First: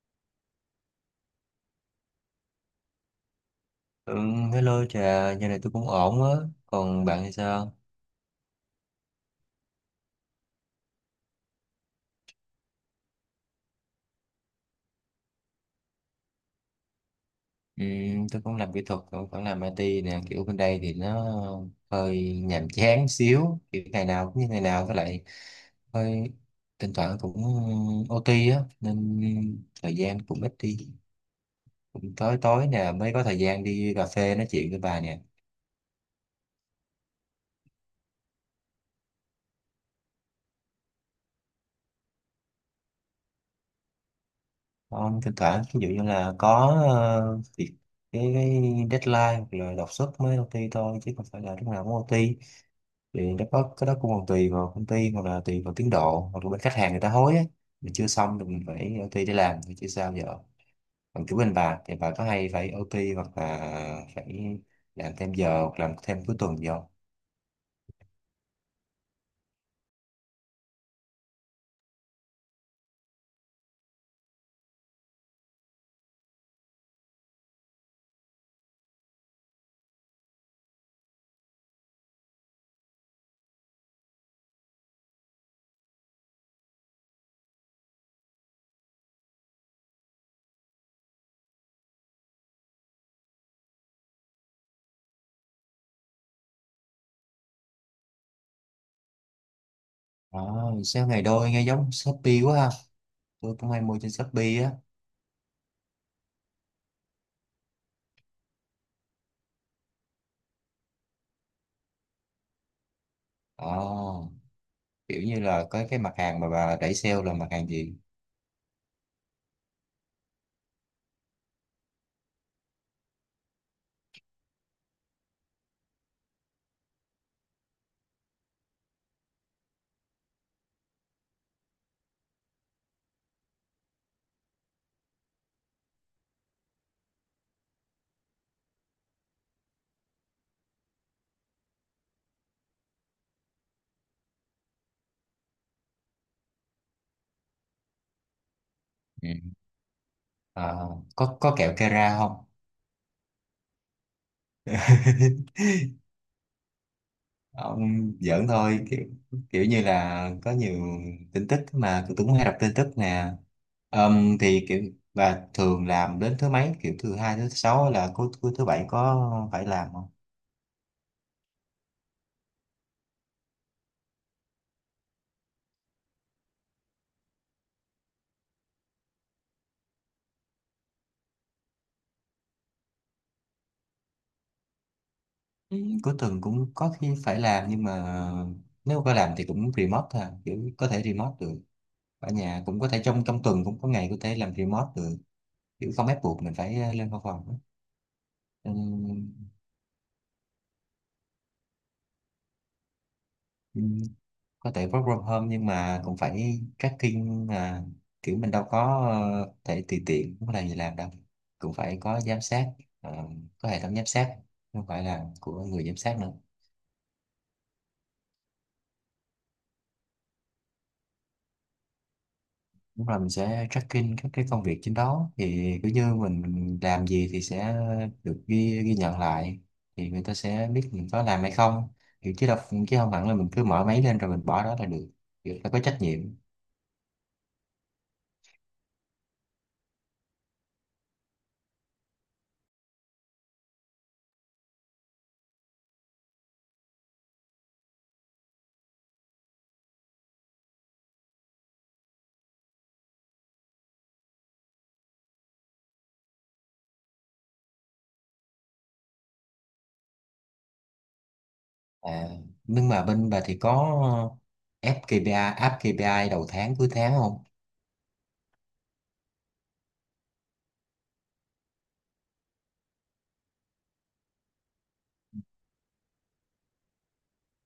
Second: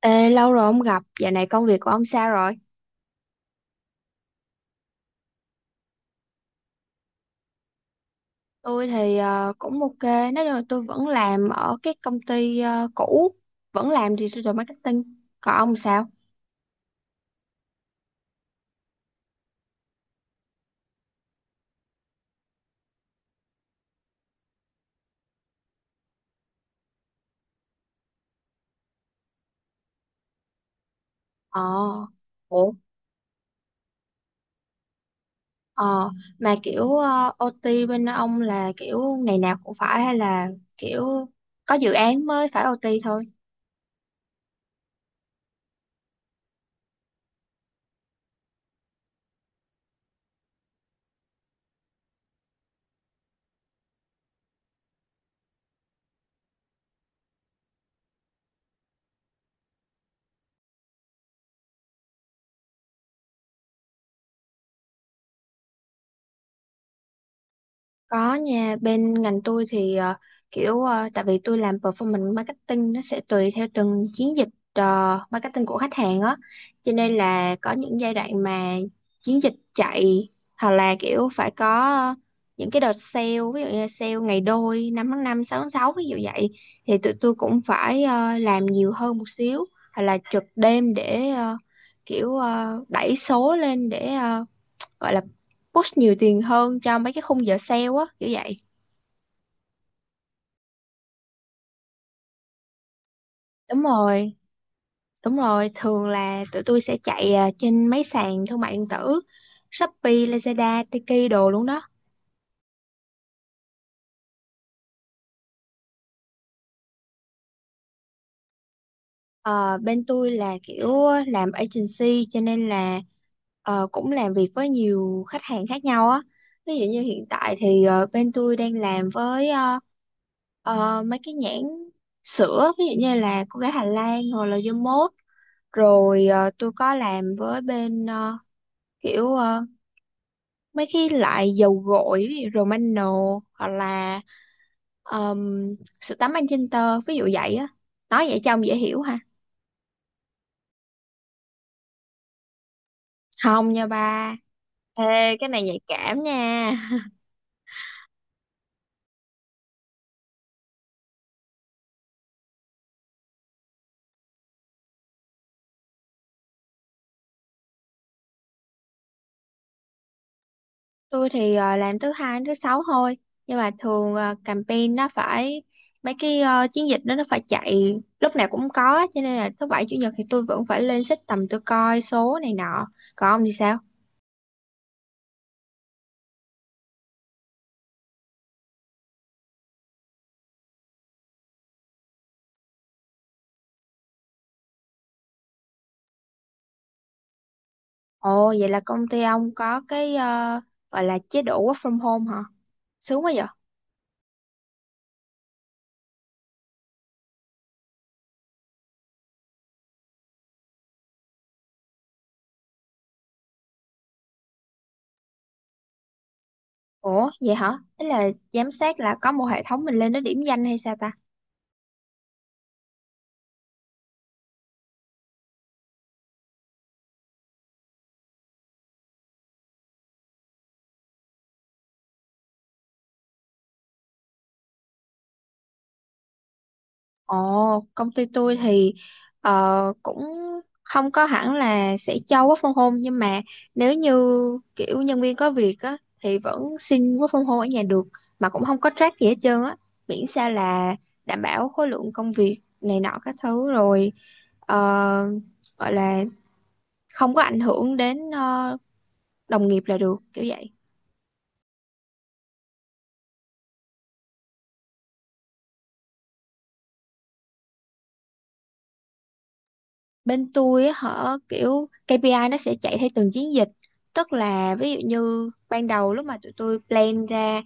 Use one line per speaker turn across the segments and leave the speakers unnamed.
Ê, lâu rồi không gặp, dạo này công việc của ông sao rồi?
Ừ, hello Trà, giờ này tôi cũng ổn á. Còn bạn thì sao?
Tôi thì cũng ok, nói chung là tôi vẫn làm ở cái công ty cũ, vẫn làm digital marketing. Còn ông sao?
Ừ, tôi cũng làm kỹ thuật, cũng vẫn làm IT nè. Kiểu bên đây thì nó hơi nhàm chán xíu. Kiểu ngày nào cũng như ngày nào, với lại hơi thỉnh thoảng cũng OT á. Nên thời gian cũng ít đi.
Ờ,
Cũng tối tối
ủa,
nè mới có thời gian đi cà phê nói chuyện với bà nè.
ờ, mà kiểu OT bên ông là kiểu ngày nào cũng phải hay là kiểu có dự án mới phải OT thôi?
Không, thỉnh thoảng ví dụ như là có việc cái deadline hoặc là đột xuất mới OT thôi, chứ không phải là lúc nào cũng OT. Thì nó có cái đó cũng còn tùy vào công ty, hoặc là tùy vào tiến độ, hoặc là bên khách hàng người ta hối á, mình chưa xong thì mình phải OT để làm, thì chứ sao giờ. Còn kiểu bên bà thì bà có hay phải OT hoặc là phải làm thêm giờ hoặc làm thêm cuối tuần gì không?
Có nha, bên ngành tôi thì kiểu tại vì tôi làm performance marketing nó sẽ tùy theo từng chiến dịch marketing của khách hàng á. Cho nên là có những giai đoạn mà chiến dịch chạy hoặc là kiểu phải có ờ, những cái đợt sale, ví dụ như sale ngày đôi, 5/5, 6/6 ví dụ vậy, thì tụi tôi cũng phải làm nhiều hơn một xíu hoặc là trực đêm để đẩy số lên để gọi là push nhiều tiền hơn cho mấy cái khung giờ sale á kiểu vậy.
À, sao ngày đôi nghe giống Shopee quá ha, tôi cũng hay
Đúng
mua trên
rồi,
Shopee á.
đúng rồi, thường là tụi tôi sẽ chạy trên mấy sàn thương mại điện tử Shopee, Lazada, Tiki đồ luôn đó.
À, kiểu như là có cái mặt hàng mà bà đẩy sale là mặt hàng gì?
Ờ, bên tôi là kiểu làm agency cho nên là cũng làm việc với nhiều khách hàng khác nhau á, ví dụ như hiện tại thì bên tôi đang làm với mấy cái nhãn sữa ví dụ như là cô gái Hà Lan hoặc là Yamot. Rồi tôi có làm với bên kiểu ờ, mấy cái loại dầu gội ví dụ Romano hoặc là um, sữa tắm anh Magenta ví dụ vậy á. Nói vậy cho ông dễ hiểu ha.
Ừ. À, có kẹo Kera không?
Không nha ba. Ê, cái này nhạy cảm nha.
Ông giỡn thôi, kiểu, kiểu như là có nhiều tin tức mà tôi cũng hay đọc tin tức nè. Thì kiểu, và thường làm đến thứ mấy, kiểu thứ hai thứ sáu hay là cuối cuối thứ bảy có phải làm không?
Tôi thì làm thứ hai đến thứ sáu thôi. Nhưng mà thường campaign nó phải mấy cái chiến dịch đó nó phải chạy lúc nào cũng có, cho nên là thứ bảy chủ nhật thì tôi vẫn phải lên system tôi coi số này nọ. Còn ông thì sao?
Ừ, cuối tuần cũng có khi phải làm, nhưng mà nếu có làm thì cũng remote thôi à, kiểu có thể remote được ở nhà, cũng có thể trong trong tuần cũng có ngày có thể làm remote được, kiểu không ép buộc mình phải lên văn phòng á.
Ồ, vậy là công ty ông có cái gọi là chế độ work from home hả? Sướng quá vậy.
Ừm, có thể work from home nhưng mà cũng phải tracking à, kiểu mình đâu có thể tùy tiện muốn làm gì làm đâu, cũng phải có giám sát, ờ, có hệ thống giám sát, không phải là của người giám sát nữa.
Ủa, vậy hả? Ý là giám sát là có một hệ thống mình lên nó điểm danh hay sao ta?
Đúng là mình sẽ tracking các cái công việc trên đó, thì cứ như mình làm gì thì sẽ được ghi ghi nhận lại, thì người ta sẽ biết mình có làm hay không, kiểu chứ đâu, chứ không hẳn là mình cứ mở máy lên rồi mình bỏ đó là được, người ta có trách nhiệm.
Ồ, công ty tôi thì cũng không có hẳn là sẽ cho work from home, nhưng mà nếu như kiểu nhân viên có việc á thì vẫn xin work from home ở nhà được, mà cũng không có track gì hết trơn á, miễn sao là đảm bảo khối lượng công việc này nọ các thứ rồi ờ, gọi là không có ảnh hưởng đến đồng nghiệp là được kiểu vậy.
À, nhưng mà bên bà thì có ép KPI, áp KPI đầu tháng cuối tháng không?
Bên tôi á hả, kiểu KPI nó sẽ chạy theo từng chiến dịch, tức là ví dụ như ban đầu lúc mà tụi tôi plan ra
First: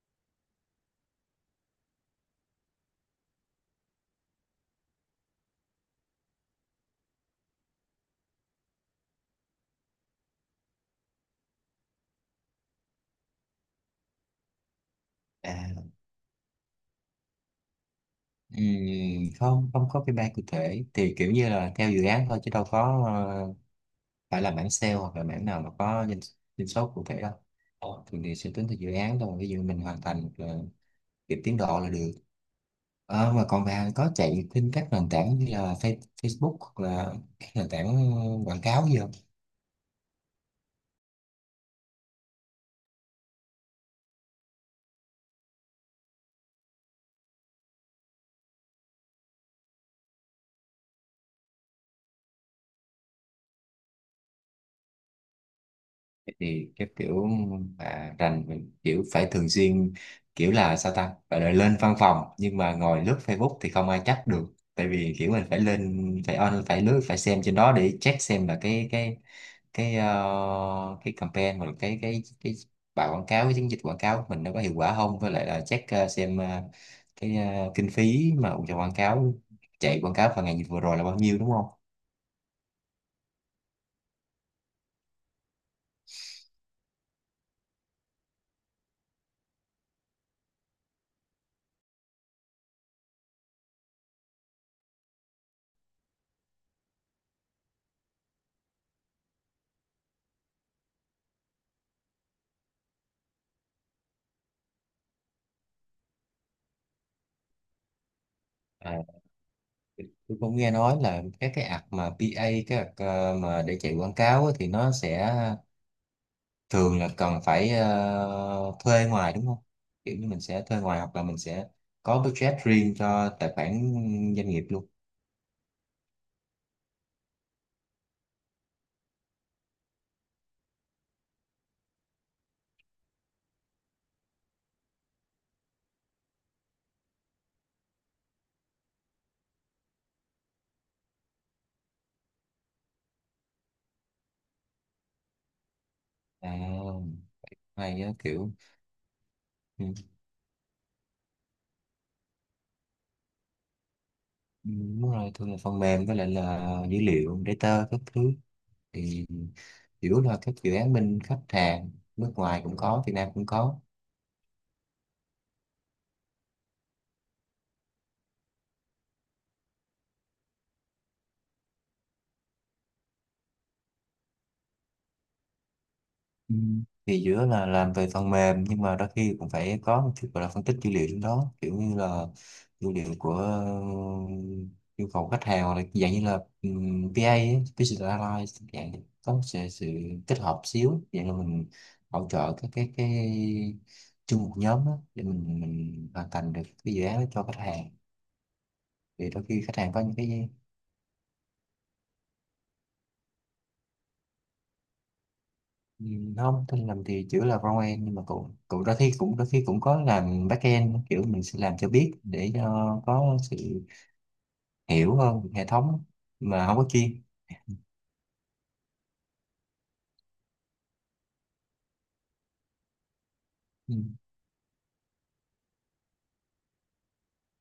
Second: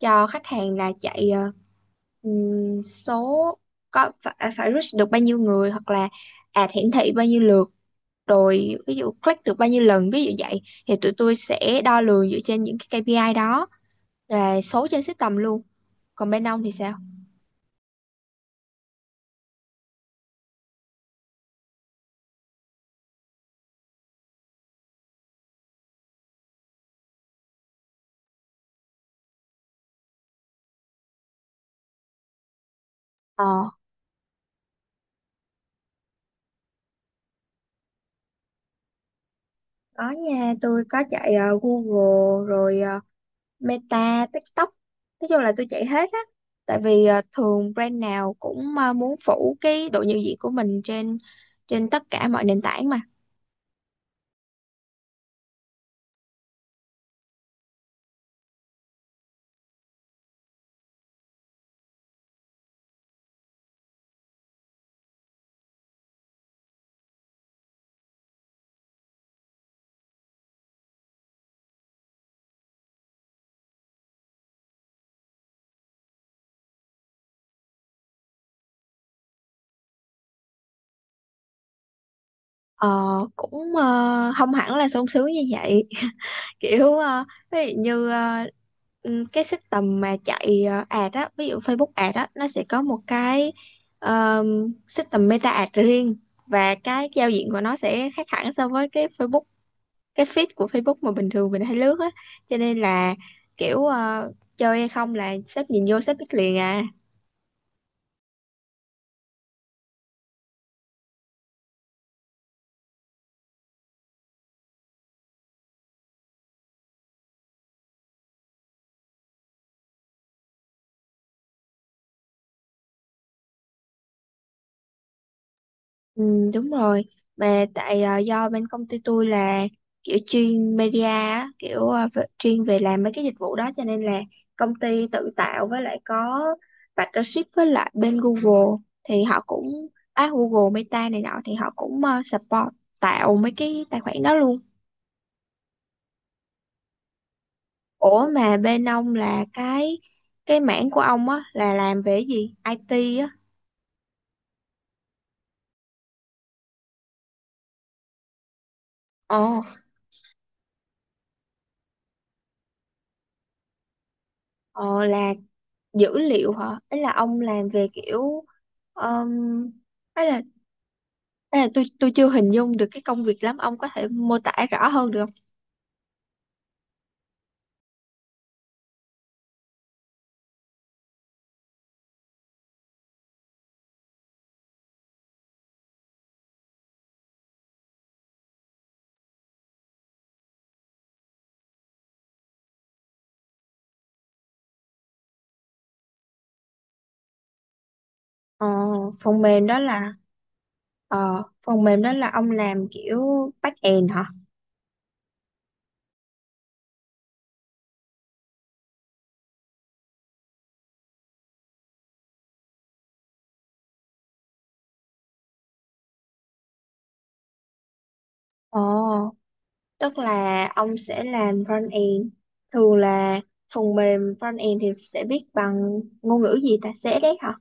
cho khách hàng là chạy số có phải, phải reach được bao nhiêu người hoặc là ad hiển thị bao nhiêu lượt, rồi ví dụ click được bao nhiêu lần ví dụ vậy, thì tụi tôi sẽ đo lường dựa trên những cái KPI đó, là số trên system
À,
luôn. Còn bên ông thì sao?
không, không có KPI cụ thể. Thì kiểu như là theo dự án thôi, chứ đâu có phải là mảng sale hoặc là mảng nào mà có doanh số cụ thể đâu. Thường thì sẽ tính theo dự án thôi. Ví dụ mình hoàn thành kịp tiến độ là được. Ờ, mà còn bà có chạy trên các nền tảng như là Facebook hoặc là các nền tảng quảng cáo gì không?
Có nha, tôi có chạy Google rồi Meta, TikTok. Nói chung là tôi chạy hết á. Tại vì thường brand nào cũng muốn phủ cái độ nhận diện của mình trên trên tất cả mọi nền tảng mà.
Thì cái kiểu mà rành mình kiểu phải thường xuyên, kiểu là sao ta, gọi là lên văn phòng nhưng mà ngồi lướt Facebook thì không ai chắc được, tại vì kiểu mình phải lên, phải on, phải lướt, phải xem trên đó để check xem là cái cái campaign, hoặc là cái bài quảng cáo, cái chiến dịch quảng cáo của mình nó có hiệu quả không, với lại là check xem cái kinh phí mà cho quảng cáo, chạy quảng cáo vào ngày vừa rồi là bao nhiêu, đúng không?
Ờ, cũng không hẳn là sung sướng như vậy. Kiểu ví dụ như cái system mà chạy ad á, ví dụ Facebook ad á, nó sẽ có một cái ờ, system Meta ad riêng, và cái giao diện của nó sẽ khác hẳn so với cái Facebook, cái feed của Facebook mà bình thường mình hay lướt á, cho nên là kiểu chơi hay không là sếp nhìn vô sếp biết liền à.
À, tôi cũng nghe nói là các cái app mà PA các app mà để chạy quảng cáo á, thì nó sẽ thường là cần phải thuê ngoài, đúng không, kiểu như mình sẽ thuê ngoài hoặc là mình sẽ có budget riêng cho tài khoản doanh nghiệp luôn.
Ừ, đúng rồi, mà tại do bên công ty tôi là kiểu chuyên media á, kiểu chuyên về làm mấy cái dịch vụ đó, cho nên là công ty tự tạo, với lại có partnership với lại bên Google, thì họ cũng Google Meta này nọ thì họ cũng support tạo mấy cái tài khoản đó luôn.
À, hay á,
Ủa
kiểu
mà bên ông là
ừ,
cái mảng của ông á là làm về cái gì? IT á.
ừ, đúng rồi, thường là phần mềm với lại là dữ liệu data các thứ, thì
Ồ,
chủ yếu là các dự án bên khách hàng nước ngoài cũng có, Việt Nam cũng có.
ờ, là dữ liệu hả? Ấy là ông làm về kiểu um, ấy là ấy là tôi chưa hình dung được cái công việc lắm, ông có thể mô tả rõ hơn được không?
Ừ. Thì giữa là làm về phần mềm, nhưng mà đôi khi cũng phải có một chút gọi là phân tích dữ liệu trong đó, kiểu như là dữ liệu của yêu cầu khách hàng, hoặc là dạng như là PA ấy, Business Analysis, dạng như có một sự kết hợp xíu, dạng là mình hỗ trợ các cái chung một nhóm đó, để mình hoàn thành được cái dự án đó cho khách hàng,
Ờ,
thì
phần
đôi khi
mềm
khách
đó
hàng có
là
những cái.
phần mềm đó là ông làm kiểu back end hả?
Ừ, không, tôi làm thì chữ là frontend, nhưng mà cậu cậu đôi khi cũng có làm backend, kiểu mình sẽ làm cho biết để cho có sự hiểu hơn về hệ thống, mà không có chuyên.
Ồ, tức là ông sẽ làm front end. Thường là
Ừ.
phần mềm front end thì sẽ viết bằng ngôn ngữ gì ta? CSS hả?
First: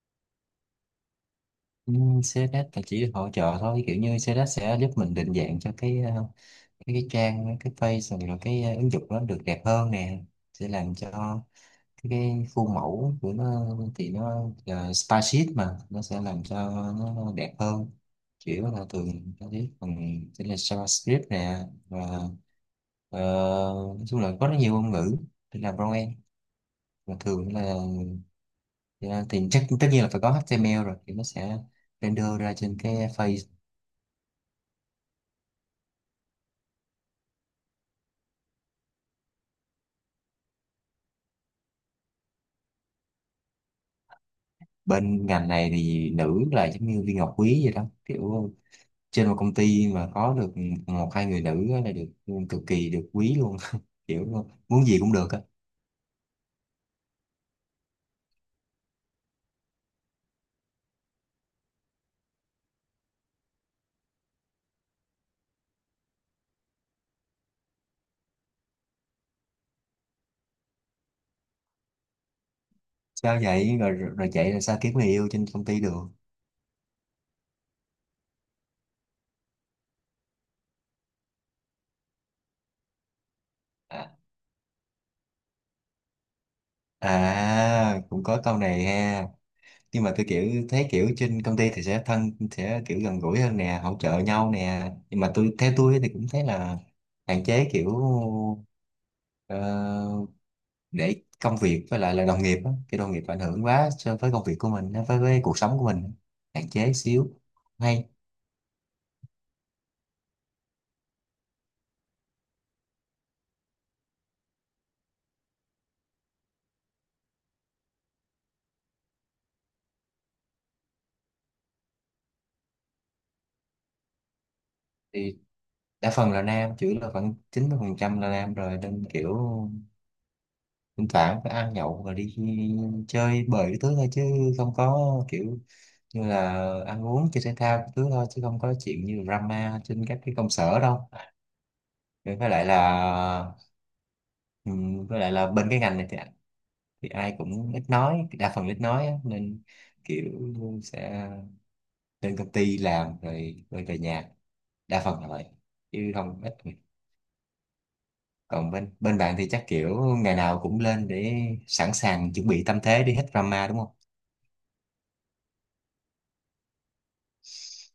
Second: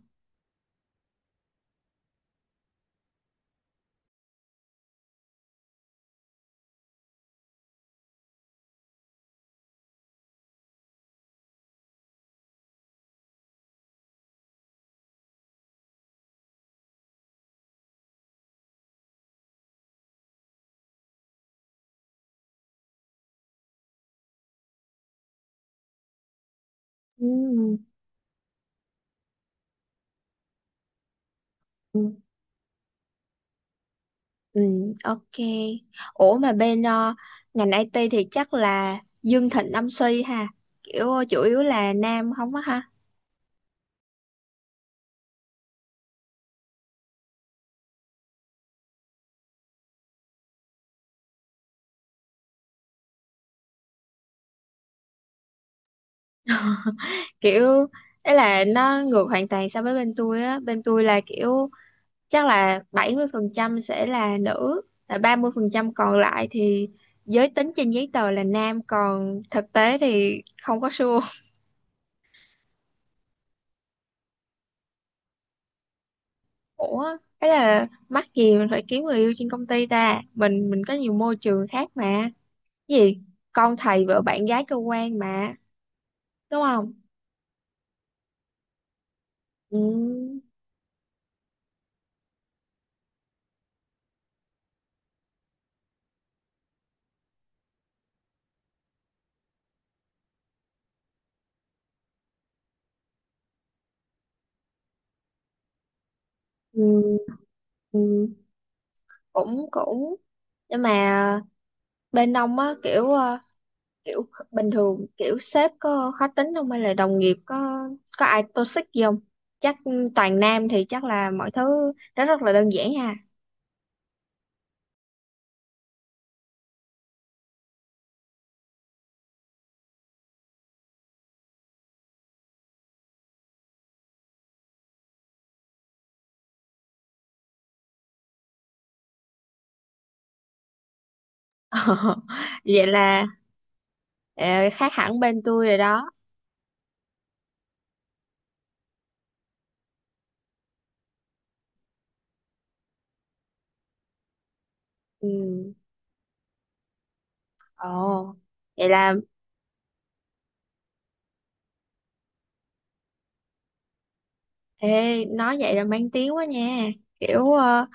Ừ, CSS là chỉ được hỗ trợ thôi, kiểu như CSS sẽ giúp mình định dạng cho cái cái trang, cái page, rồi cái ứng dụng nó được đẹp hơn nè, sẽ làm cho. Thì cái khuôn mẫu của nó thì nó là spaceship mà nó sẽ làm cho nó đẹp hơn, chỉ có là thường nó biết còn sẽ là JavaScript nè, và ờ, nói chung là có rất nhiều ngôn ngữ để làm frontend, và thường là
Ừ,
thì chắc tất nhiên là phải có HTML rồi thì nó sẽ
ừ,
render ra trên cái face.
ừ, ok. Ủa mà bên ngành IT thì chắc là Dương Thịnh Âm Suy ha. Kiểu chủ yếu là nam không á ha.
Bên ngành này thì nữ là giống như viên ngọc quý vậy đó, kiểu trên một công ty mà có được một hai người nữ á là được cực kỳ được quý luôn, kiểu muốn gì cũng được á.
Kiểu ấy là nó ngược hoàn toàn so với bên tôi á. Bên tôi là kiểu chắc là 70% sẽ là nữ, là 30% còn lại thì giới tính trên giấy tờ là nam, còn thực tế thì không có sure.
Sao vậy, rồi rồi chạy là sao, kiếm người yêu trên công ty được?
Ủa, ấy là mắc gì mình phải kiếm người yêu trên công ty ta? Mình có nhiều môi trường khác mà. Cái gì con thầy
à,
vợ bạn gái cơ quan mà, đúng không?
à cũng có câu này ha. Nhưng mà tôi
Ừ,
kiểu thấy kiểu trên công ty thì sẽ thân, sẽ kiểu gần gũi hơn nè, hỗ trợ nhau nè, nhưng mà tôi, theo tôi thì cũng thấy là hạn chế, kiểu ờ, để công việc với lại là đồng nghiệp á, cái đồng nghiệp ảnh hưởng quá so với công việc của mình á, với cuộc sống của mình hạn
ừ,
chế xíu hay.
ừ, cũng cũng nhưng mà bên ông á kiểu kiểu bình thường kiểu sếp có khó tính không hay là đồng nghiệp có ai toxic gì không, chắc toàn nam thì chắc là mọi thứ nó rất là đơn giản ha.
Thì đa phần là nam, chủ yếu là khoảng 90% là nam rồi, nên kiểu thỉnh thoảng phải ăn nhậu và đi chơi bời cái thứ thôi, chứ không có kiểu như là ăn uống chơi thể thao cái thứ thôi, chứ không có chuyện như drama trên các cái công sở đâu. Rồi với lại
Vậy là
là
ờ,
ừ,
khác hẳn
với lại
bên
là
tôi
bên
rồi
cái ngành này
đó.
thì ai cũng ít nói, đa phần ít nói á, nên kiểu sẽ lên công ty làm rồi rồi về nhà, đa phần là vậy,
Ừ.
chứ không ít người.
Ồ,
Còn
vậy
bên
là
bên bạn thì chắc kiểu ngày nào cũng lên để sẵn sàng chuẩn bị tâm thế đi hết drama, đúng không?
Ê, nói vậy là mang tiếng quá nha. Kiểu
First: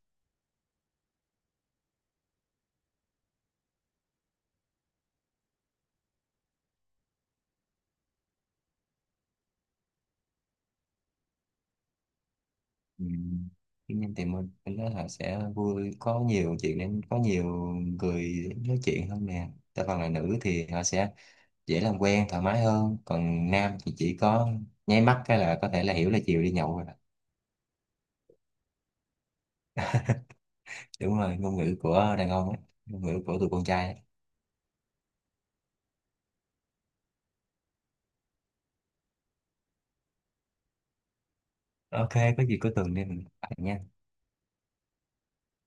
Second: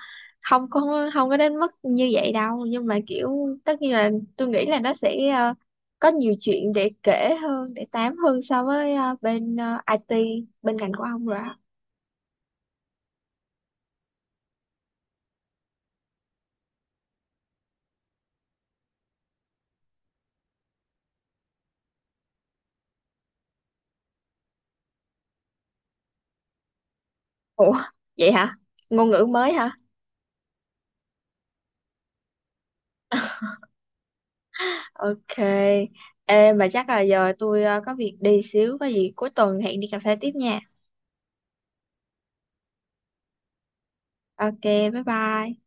không có đến mức như vậy đâu, nhưng mà kiểu tất nhiên là tôi nghĩ là nó sẽ có nhiều chuyện để kể hơn, để tám hơn so với bên IT, bên ngành của ông rồi. Á.
Ừ. Tuy thì mình nói là sẽ vui, có nhiều chuyện nên có nhiều người nói chuyện hơn nè, đa phần là nữ thì họ sẽ dễ làm quen thoải mái hơn, còn nam thì chỉ có nháy mắt cái là có thể là hiểu là chiều đi nhậu rồi đó.
Ủa, vậy hả? Ngôn ngữ mới hả?
Đúng rồi, ngôn ngữ của đàn ông ấy, ngôn ngữ của tụi con trai ấy.
Ok. Ê, mà chắc là giờ tôi có việc đi xíu, có gì cuối tuần hẹn đi cà phê tiếp nha.
Ok, có gì cuối tuần đi mình bàn nha
Ok, bye bye.